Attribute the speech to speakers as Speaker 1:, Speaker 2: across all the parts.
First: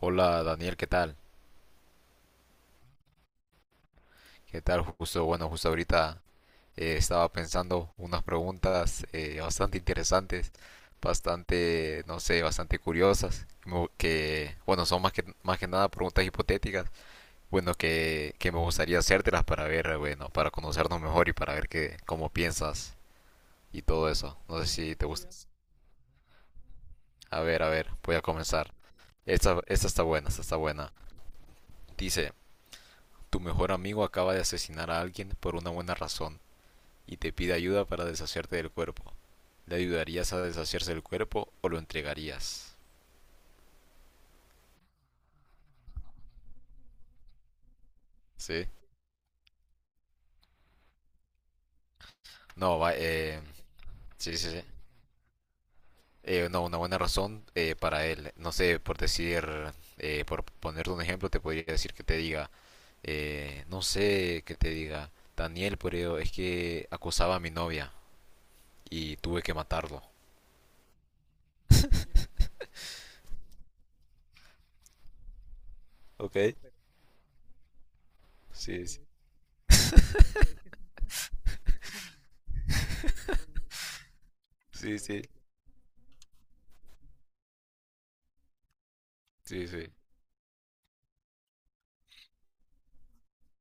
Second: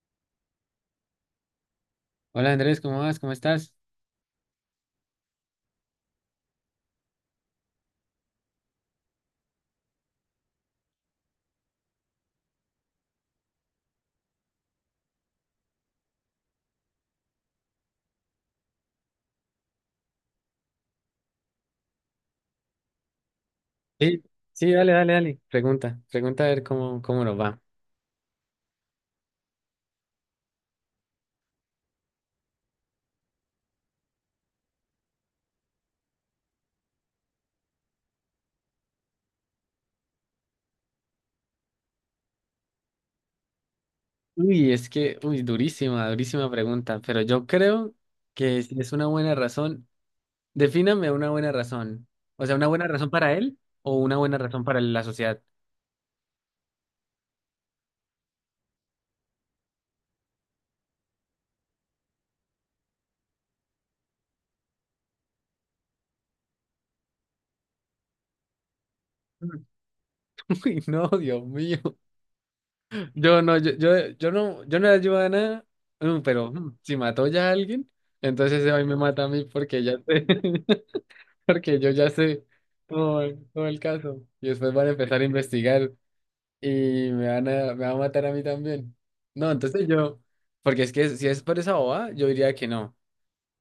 Speaker 1: Hola Daniel, ¿qué tal?
Speaker 2: Hola Andrés, ¿cómo vas? ¿Cómo estás?
Speaker 1: ¿Qué tal? Justo, bueno, justo ahorita estaba pensando unas preguntas bastante interesantes, bastante, no sé, bastante curiosas, como que, bueno, son más que nada preguntas hipotéticas, bueno, que me gustaría hacértelas para ver, bueno, para conocernos mejor y para ver qué, cómo piensas y todo
Speaker 2: Sí,
Speaker 1: eso. No sé
Speaker 2: sí, dale,
Speaker 1: si te
Speaker 2: dale,
Speaker 1: gusta.
Speaker 2: dale. Pregunta, pregunta a ver cómo nos va.
Speaker 1: A ver, voy a comenzar. Esta está buena, esta está buena. Dice, tu mejor amigo acaba de asesinar a alguien por una buena razón y te pide ayuda para deshacerte del cuerpo. ¿Le ayudarías a deshacerse del cuerpo o lo entregarías?
Speaker 2: Uy, es que, uy, durísima, durísima pregunta, pero yo creo que
Speaker 1: ¿Sí?
Speaker 2: si es una buena razón, defíname una buena razón. O sea, ¿una
Speaker 1: No,
Speaker 2: buena
Speaker 1: va,
Speaker 2: razón para él o una
Speaker 1: sí,
Speaker 2: buena
Speaker 1: sí,
Speaker 2: razón
Speaker 1: sí.
Speaker 2: para la sociedad?
Speaker 1: No, una buena razón para él. No sé, por decir, por ponerte un ejemplo, te podría decir que te diga, no sé, que te diga, Daniel, pero es que acosaba a mi novia y tuve que
Speaker 2: Mm.
Speaker 1: matarlo.
Speaker 2: Uy, no, Dios mío. Yo no, yo no, yo no le ayudo a nada,
Speaker 1: Ok,
Speaker 2: pero si mató ya a alguien, entonces hoy
Speaker 1: sí,
Speaker 2: me
Speaker 1: sí,
Speaker 2: mata a mí porque ya sé. Porque yo ya sé todo el caso. Y después van a
Speaker 1: sí,
Speaker 2: empezar
Speaker 1: sí,
Speaker 2: a investigar y me van a matar a mí también. No,
Speaker 1: sí, sí.
Speaker 2: porque es que si es por esa boba, yo diría que no.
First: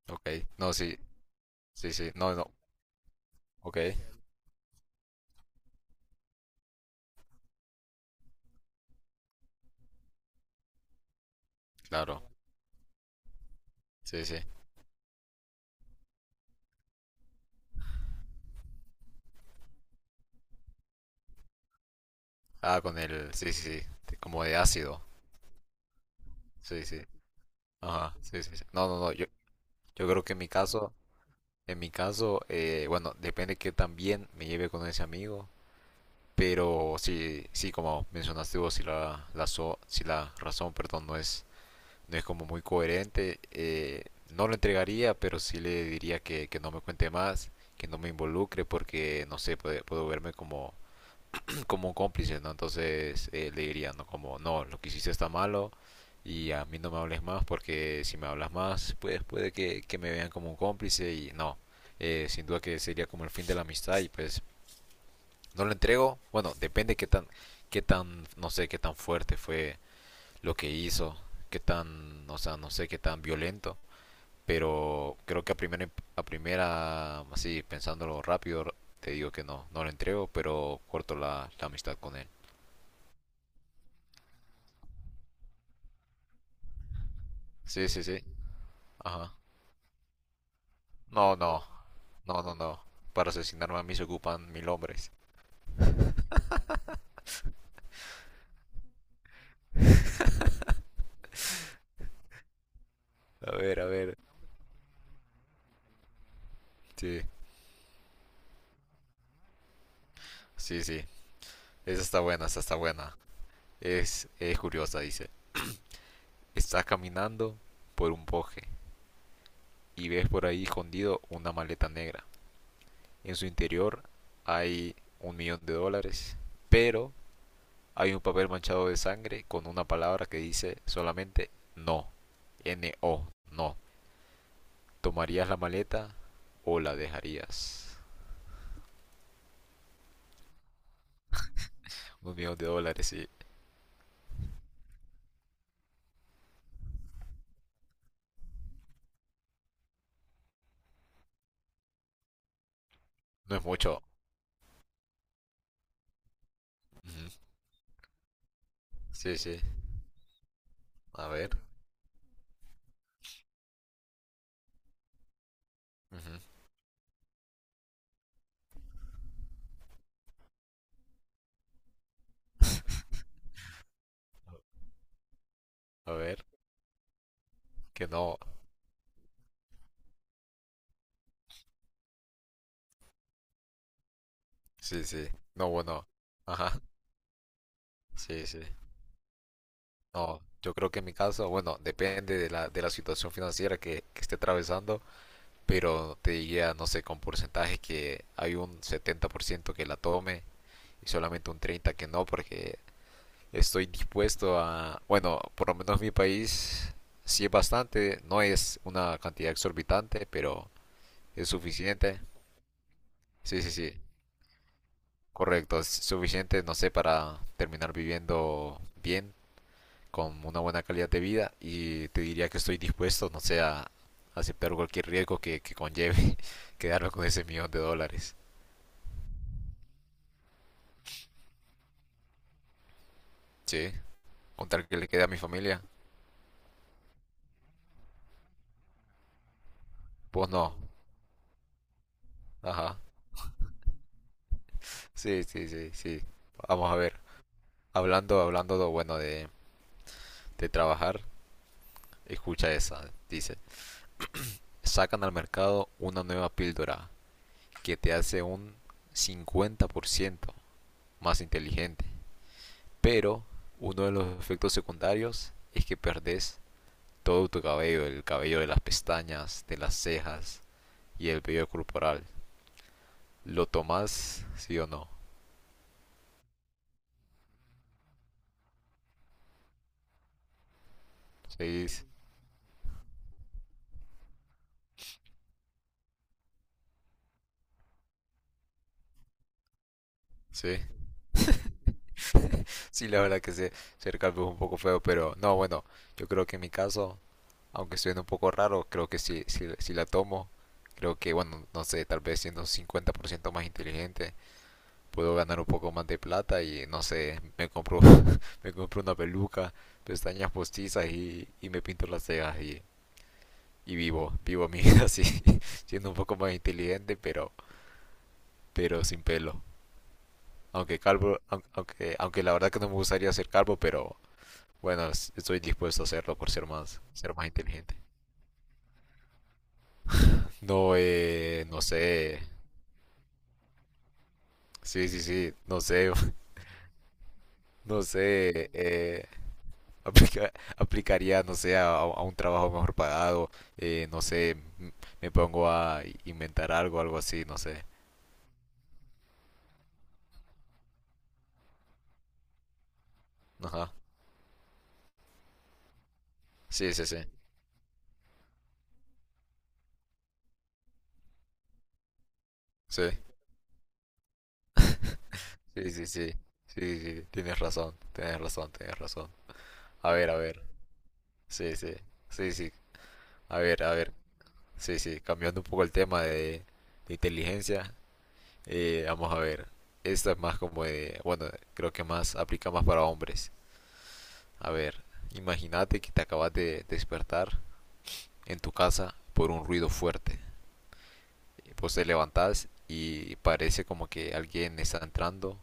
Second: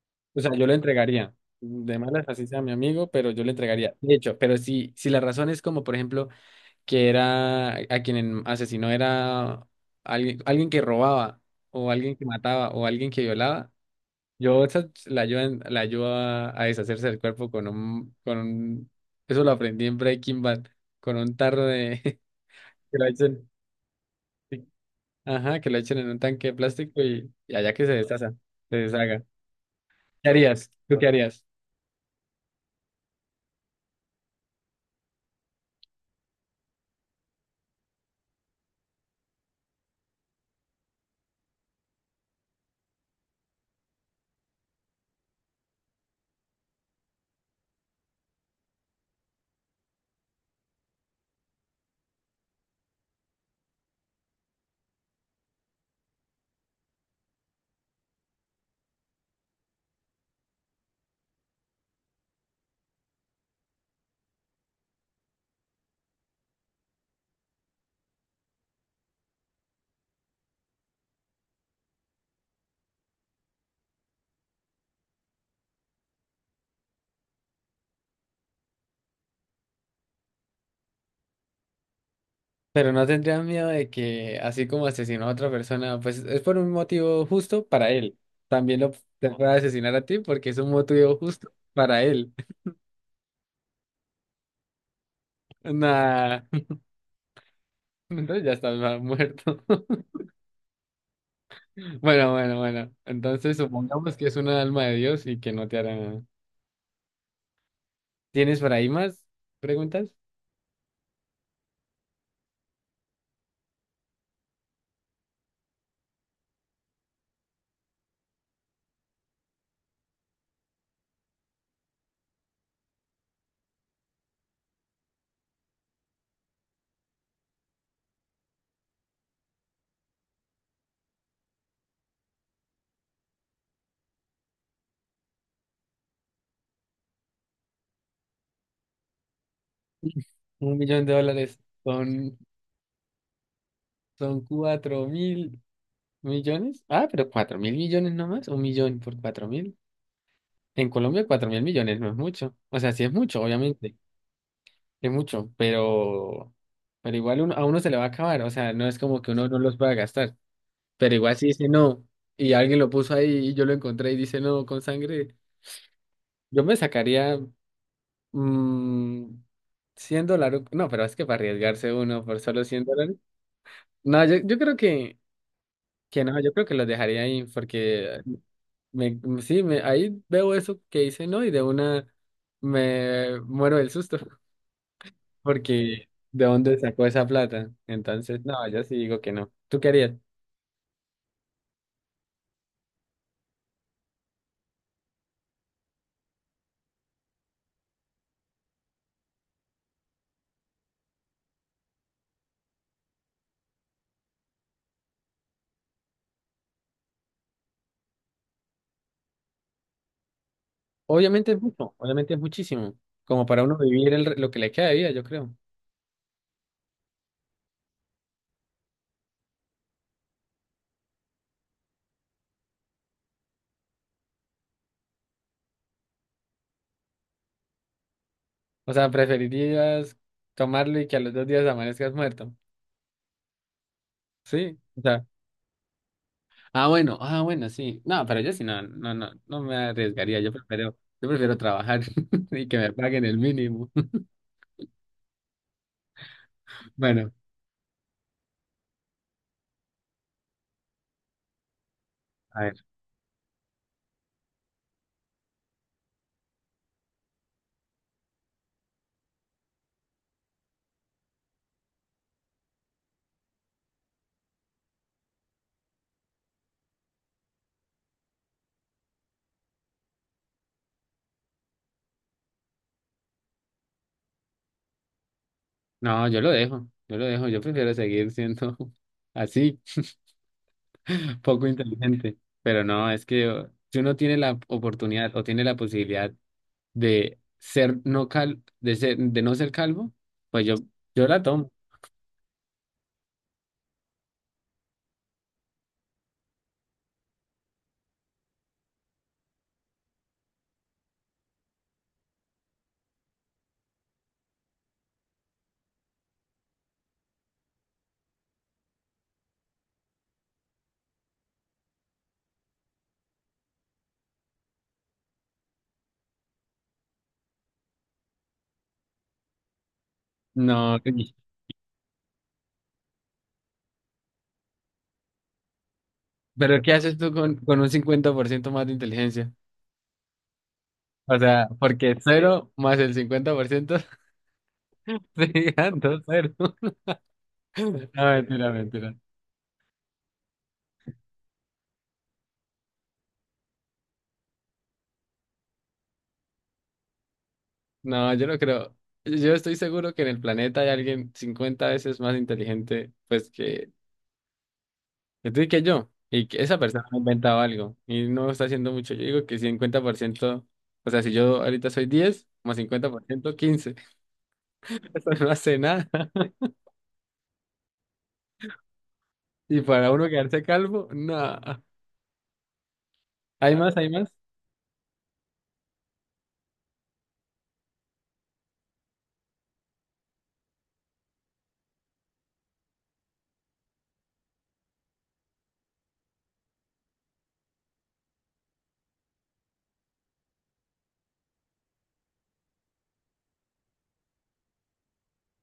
Speaker 1: Ok,
Speaker 2: O sea, yo le
Speaker 1: no, sí,
Speaker 2: entregaría.
Speaker 1: sí,
Speaker 2: De
Speaker 1: sí,
Speaker 2: malas,
Speaker 1: no,
Speaker 2: así
Speaker 1: no,
Speaker 2: sea mi amigo, pero yo le
Speaker 1: ok,
Speaker 2: entregaría. De hecho, pero si la razón es como, por ejemplo, que era a quien asesinó era alguien que robaba, o alguien
Speaker 1: claro,
Speaker 2: que mataba, o alguien que violaba.
Speaker 1: sí, sí.
Speaker 2: Yo esa la ayudo, la ayudo a deshacerse del cuerpo, eso lo aprendí en Breaking Bad, con un tarro de,
Speaker 1: Ah,
Speaker 2: que
Speaker 1: con
Speaker 2: lo
Speaker 1: el.
Speaker 2: echen,
Speaker 1: Sí, sí, sí. Como de
Speaker 2: sí,
Speaker 1: ácido.
Speaker 2: ajá, que lo echen en un tanque de
Speaker 1: Sí,
Speaker 2: plástico
Speaker 1: sí.
Speaker 2: y allá que se
Speaker 1: Ajá.
Speaker 2: deshaga,
Speaker 1: Sí, sí, sí.
Speaker 2: se
Speaker 1: No, no, no.
Speaker 2: deshaga.
Speaker 1: Yo creo
Speaker 2: ¿Qué
Speaker 1: que en mi
Speaker 2: harías?
Speaker 1: caso.
Speaker 2: ¿Tú qué harías?
Speaker 1: En mi caso, bueno, depende que también me lleve con ese amigo. Pero sí, sí, como mencionaste vos, si si la razón, perdón, no es, no es como muy coherente, no lo entregaría, pero sí le diría que no me cuente más, que no me involucre, porque no sé, puede, puedo verme como como un cómplice, ¿no? Entonces le diría, ¿no? Como, no, lo que hiciste está malo y a mí no me hables más porque si me hablas más, pues puede que me vean como un cómplice y no. Sin duda que sería como el fin de la amistad y pues no lo entrego. Bueno, depende qué tan, no sé, qué tan fuerte fue lo que hizo, qué tan, o sea, no sé, qué tan violento. Pero creo que a primera, así pensándolo rápido, te digo que no, no lo entrego, pero corto la, la amistad con él.
Speaker 2: Pero no tendrías miedo de que, así como asesinó a otra persona, pues es por un motivo justo
Speaker 1: Sí,
Speaker 2: para
Speaker 1: sí,
Speaker 2: él.
Speaker 1: sí.
Speaker 2: También lo te
Speaker 1: Ajá.
Speaker 2: puede asesinar a ti porque es un motivo
Speaker 1: No,
Speaker 2: justo
Speaker 1: no.
Speaker 2: para él.
Speaker 1: No, no, no. Para asesinarme a mí se ocupan mil hombres.
Speaker 2: Nah, entonces ya estás muerto. Bueno, bueno, bueno.
Speaker 1: A
Speaker 2: Entonces
Speaker 1: ver, a
Speaker 2: supongamos
Speaker 1: ver.
Speaker 2: que es una alma de Dios y que no te hará nada.
Speaker 1: Sí,
Speaker 2: ¿Tienes por ahí más preguntas?
Speaker 1: sí, sí. Esa está buena, esa está buena. Es curiosa, dice. Estás caminando por un bosque y ves por ahí escondido una maleta negra. En su interior hay un millón de dólares, pero hay un papel manchado de sangre con una palabra que dice solamente no. N-O, no. ¿Tomarías la maleta o la dejarías?
Speaker 2: Un millón de dólares
Speaker 1: Un
Speaker 2: son,
Speaker 1: millón de dólares, sí.
Speaker 2: son 4.000 millones. Ah, pero 4.000 millones nomás. Un millón por 4.000. En Colombia 4.000 millones no es mucho. O sea, sí es mucho,
Speaker 1: No es
Speaker 2: obviamente.
Speaker 1: mucho.
Speaker 2: Es mucho, pero
Speaker 1: Ujú.
Speaker 2: igual a uno se le va a acabar. O sea, no es como que
Speaker 1: Sí,
Speaker 2: uno no
Speaker 1: sí.
Speaker 2: los pueda gastar. Pero
Speaker 1: A
Speaker 2: igual si
Speaker 1: ver.
Speaker 2: dice no y alguien lo puso ahí y yo lo encontré y dice no con sangre,
Speaker 1: Ujú.
Speaker 2: yo me sacaría. Mm, $100. No, pero es que para arriesgarse uno por solo $100. No, yo creo que,
Speaker 1: A
Speaker 2: que no,
Speaker 1: ver.
Speaker 2: yo creo que los dejaría ahí
Speaker 1: Que
Speaker 2: porque
Speaker 1: no.
Speaker 2: me, sí, me, ahí veo eso que hice, ¿no? Y de una me muero del susto.
Speaker 1: Sí, sí. No,
Speaker 2: Porque
Speaker 1: bueno.
Speaker 2: ¿de dónde
Speaker 1: Ajá.
Speaker 2: sacó esa plata? Entonces,
Speaker 1: Sí, sí.
Speaker 2: no, yo sí digo que no. ¿Tú qué harías?
Speaker 1: No, yo creo que en mi caso, bueno, depende de la situación financiera que esté atravesando, pero te diría, no sé, con porcentajes que hay un 70% que la tome y solamente un 30% que no, porque estoy dispuesto a, bueno, por lo menos mi país sí es bastante, no es una cantidad exorbitante, pero es
Speaker 2: Obviamente es mucho,
Speaker 1: suficiente.
Speaker 2: obviamente es muchísimo, como
Speaker 1: Sí,
Speaker 2: para
Speaker 1: sí,
Speaker 2: uno
Speaker 1: sí,
Speaker 2: vivir lo que le queda de vida, yo creo.
Speaker 1: correcto, es suficiente, no sé, para terminar viviendo bien, con una buena calidad de vida y te diría que estoy dispuesto, no sé, a aceptar cualquier riesgo que conlleve quedarme con ese millón de dólares.
Speaker 2: O sea, preferirías tomarlo y que a los 2 días amanezcas muerto.
Speaker 1: Sí,
Speaker 2: Sí.
Speaker 1: contar que le quede a mi familia,
Speaker 2: Ah, bueno, ah, bueno, sí. No, pero yo sí no, no, no, no me arriesgaría.
Speaker 1: pues
Speaker 2: Yo
Speaker 1: no,
Speaker 2: prefiero, yo prefiero trabajar y que me
Speaker 1: ajá,
Speaker 2: paguen el mínimo.
Speaker 1: sí, sí, sí, sí. Vamos a ver,
Speaker 2: Bueno,
Speaker 1: hablando, hablando, bueno, de trabajar,
Speaker 2: a
Speaker 1: escucha
Speaker 2: ver.
Speaker 1: esa, dice, sacan al mercado una nueva píldora que te hace un 50% más inteligente, pero uno de los efectos secundarios es que perdés todo tu cabello, el cabello de las pestañas, de las cejas y el vello corporal. ¿Lo tomás, sí o no?
Speaker 2: No, yo lo dejo, yo lo dejo. Yo prefiero seguir siendo así, poco
Speaker 1: Sí,
Speaker 2: inteligente. Pero no, es que si uno tiene la oportunidad o tiene la posibilidad de no ser calvo, pues yo,
Speaker 1: sí.
Speaker 2: yo la tomo.
Speaker 1: Sí, la verdad que sí. se, ser calvo es un poco feo, pero no, bueno, yo creo que en mi caso aunque suene un poco raro, creo que si, la tomo, creo que, bueno, no sé, tal vez siendo un 50% más inteligente, puedo ganar un poco más de plata y, no sé, me compro, me compro una peluca, pestañas postizas y me pinto las cejas y vivo, vivo mi vida así, siendo un poco más inteligente, pero sin pelo.
Speaker 2: No,
Speaker 1: Aunque calvo, aunque, aunque la verdad que no me gustaría ser calvo, pero bueno, estoy dispuesto a hacerlo por
Speaker 2: pero ¿qué haces tú
Speaker 1: ser más
Speaker 2: con un
Speaker 1: inteligente.
Speaker 2: 50% más de inteligencia?
Speaker 1: No,
Speaker 2: O sea,
Speaker 1: no
Speaker 2: porque
Speaker 1: sé,
Speaker 2: cero más el 50%.
Speaker 1: sí,
Speaker 2: Sí,
Speaker 1: sí, sí, no sé,
Speaker 2: ando, cero.
Speaker 1: no
Speaker 2: No,
Speaker 1: sé,
Speaker 2: mentira, mentira.
Speaker 1: aplicaría, no sé, a un trabajo mejor pagado, no sé, m- me pongo a inventar algo, algo así, no sé.
Speaker 2: No, yo no creo. Yo estoy seguro que en el planeta hay alguien 50 veces más inteligente, pues, que,
Speaker 1: Ajá,
Speaker 2: que tú y que yo. Y que esa
Speaker 1: sí,
Speaker 2: persona
Speaker 1: sí,
Speaker 2: ha
Speaker 1: sí,
Speaker 2: inventado algo. Y no está haciendo mucho. Yo digo que 50%, o sea, si yo ahorita soy 10 más cincuenta
Speaker 1: sí,
Speaker 2: por ciento 15. Eso no hace
Speaker 1: sí, sí,
Speaker 2: nada.
Speaker 1: sí, sí, sí, tienes razón, tienes razón, tienes razón.
Speaker 2: Y para uno
Speaker 1: A ver,
Speaker 2: quedarse calvo, no.
Speaker 1: sí, sí, sí, sí,
Speaker 2: ¿Hay
Speaker 1: a
Speaker 2: más? ¿Hay
Speaker 1: ver,
Speaker 2: más?
Speaker 1: sí, sí, cambiando un poco el tema de inteligencia, vamos a ver, esta es más como de, bueno, creo que más, aplica más para hombres. A ver, imagínate que te acabas de despertar en tu casa por un ruido fuerte. Pues te levantas y parece como que alguien está entrando,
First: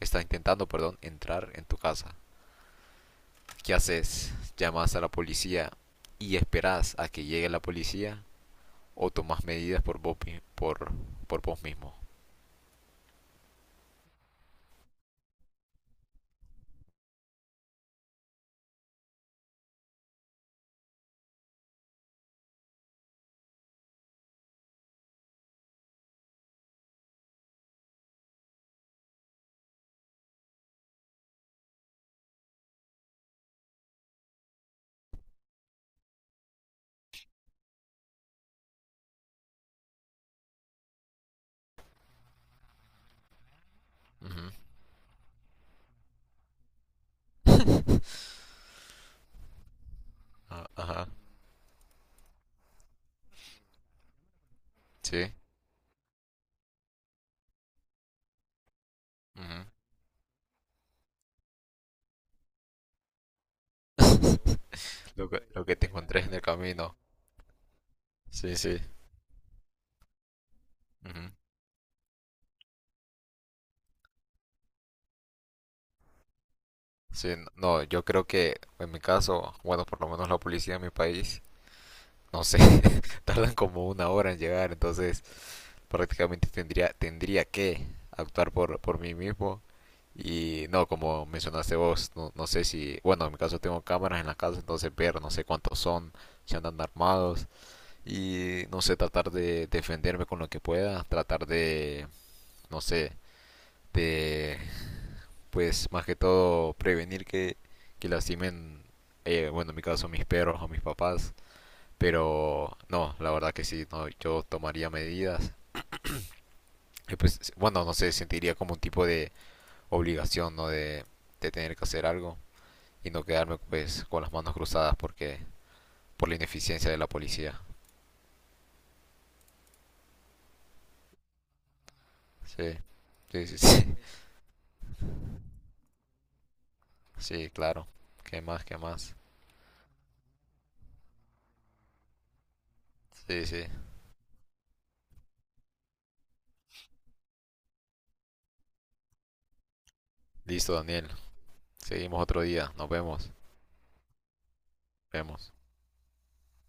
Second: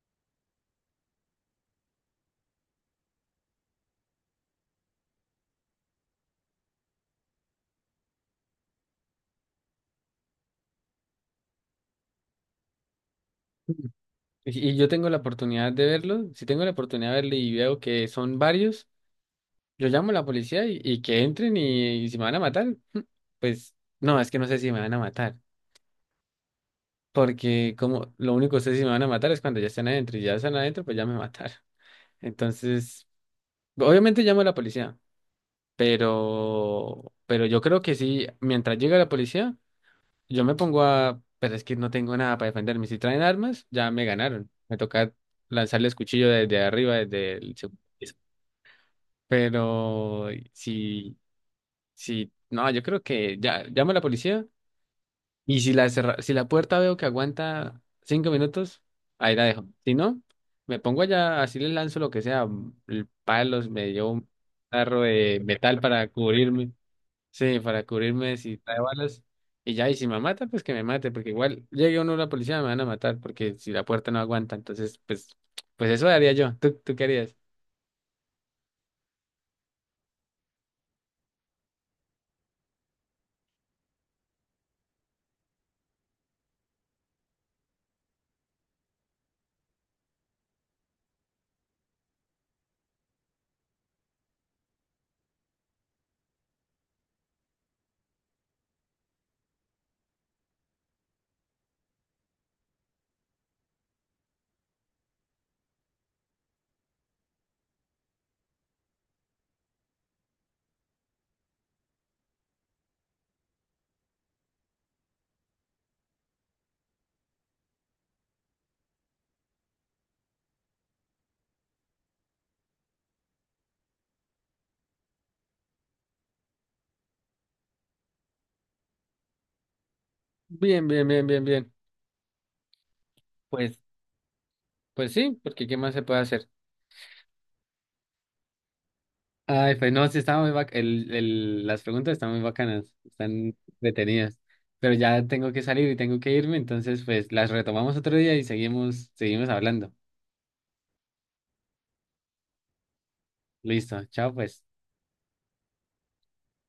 Speaker 1: está intentando, perdón, entrar en tu casa. ¿Qué haces? ¿Llamas a la policía y esperas a que llegue la policía o tomas medidas por vos, por vos mismo?
Speaker 2: Y yo tengo la oportunidad de verlo, si tengo la oportunidad de verlo y veo que son varios, yo llamo a la policía y que entren, y si me van a matar, pues no, es que no sé si me van a matar, porque como lo único que sé si me van a matar es cuando ya están adentro, y ya están adentro, pues ya me mataron. Entonces, obviamente llamo a la policía, pero yo creo que sí, mientras llega la policía, yo me pongo a, pero es que no tengo nada para defenderme. Si traen armas, ya me ganaron.
Speaker 1: Ujú.
Speaker 2: Me toca lanzarles cuchillo desde arriba, Pero
Speaker 1: Ah, ajá,
Speaker 2: si... Sí, no, yo creo que ya llamo a la policía
Speaker 1: sí.
Speaker 2: y si la puerta veo que aguanta 5 minutos, ahí la
Speaker 1: Ujú.
Speaker 2: dejo. Si no, me pongo allá, así le lanzo lo que sea, el palos, me llevo un tarro de
Speaker 1: Lo que
Speaker 2: metal
Speaker 1: te
Speaker 2: para
Speaker 1: encontré en el
Speaker 2: cubrirme,
Speaker 1: camino.
Speaker 2: sí, para cubrirme
Speaker 1: Sí,
Speaker 2: si
Speaker 1: sí.
Speaker 2: trae balas, y ya, y si me mata, pues que me mate,
Speaker 1: Ujú.
Speaker 2: porque igual llegue uno a la policía me van a matar, porque si la puerta no aguanta, entonces, pues eso haría yo. ¿Tú qué
Speaker 1: Sí,
Speaker 2: harías?
Speaker 1: no, yo creo que en mi caso, bueno, por lo menos la policía en mi país, no sé, tardan como una hora en llegar, entonces prácticamente tendría, tendría que actuar por mí mismo. Y no, como mencionaste vos, no, no sé si, bueno, en mi caso tengo cámaras en la casa, entonces ver, no sé cuántos son, si andan armados, y no sé, tratar de defenderme con lo que pueda, tratar de, no sé, de pues más que todo prevenir que lastimen, bueno, en mi caso mis perros o mis papás, pero no, la verdad que sí, no, yo tomaría medidas. Y pues, bueno, no sé, sentiría como un tipo de obligación, ¿no? De tener que hacer algo y no quedarme pues con las manos cruzadas porque por la ineficiencia de la policía.
Speaker 2: Bien, bien, bien, bien, bien.
Speaker 1: Sí, sí, sí,
Speaker 2: Pues,
Speaker 1: sí.
Speaker 2: pues sí, porque ¿qué más se puede hacer?
Speaker 1: Sí, claro. ¿Qué más? ¿Qué más?
Speaker 2: Ay, pues no, sí, estaba muy bac- el- las preguntas están muy bacanas,
Speaker 1: Sí,
Speaker 2: están
Speaker 1: sí.
Speaker 2: detenidas, pero ya tengo que salir y tengo que irme, entonces pues las retomamos otro día y seguimos hablando.
Speaker 1: Listo, Daniel. Seguimos otro día. Nos vemos.
Speaker 2: Listo, chao pues.
Speaker 1: Vemos.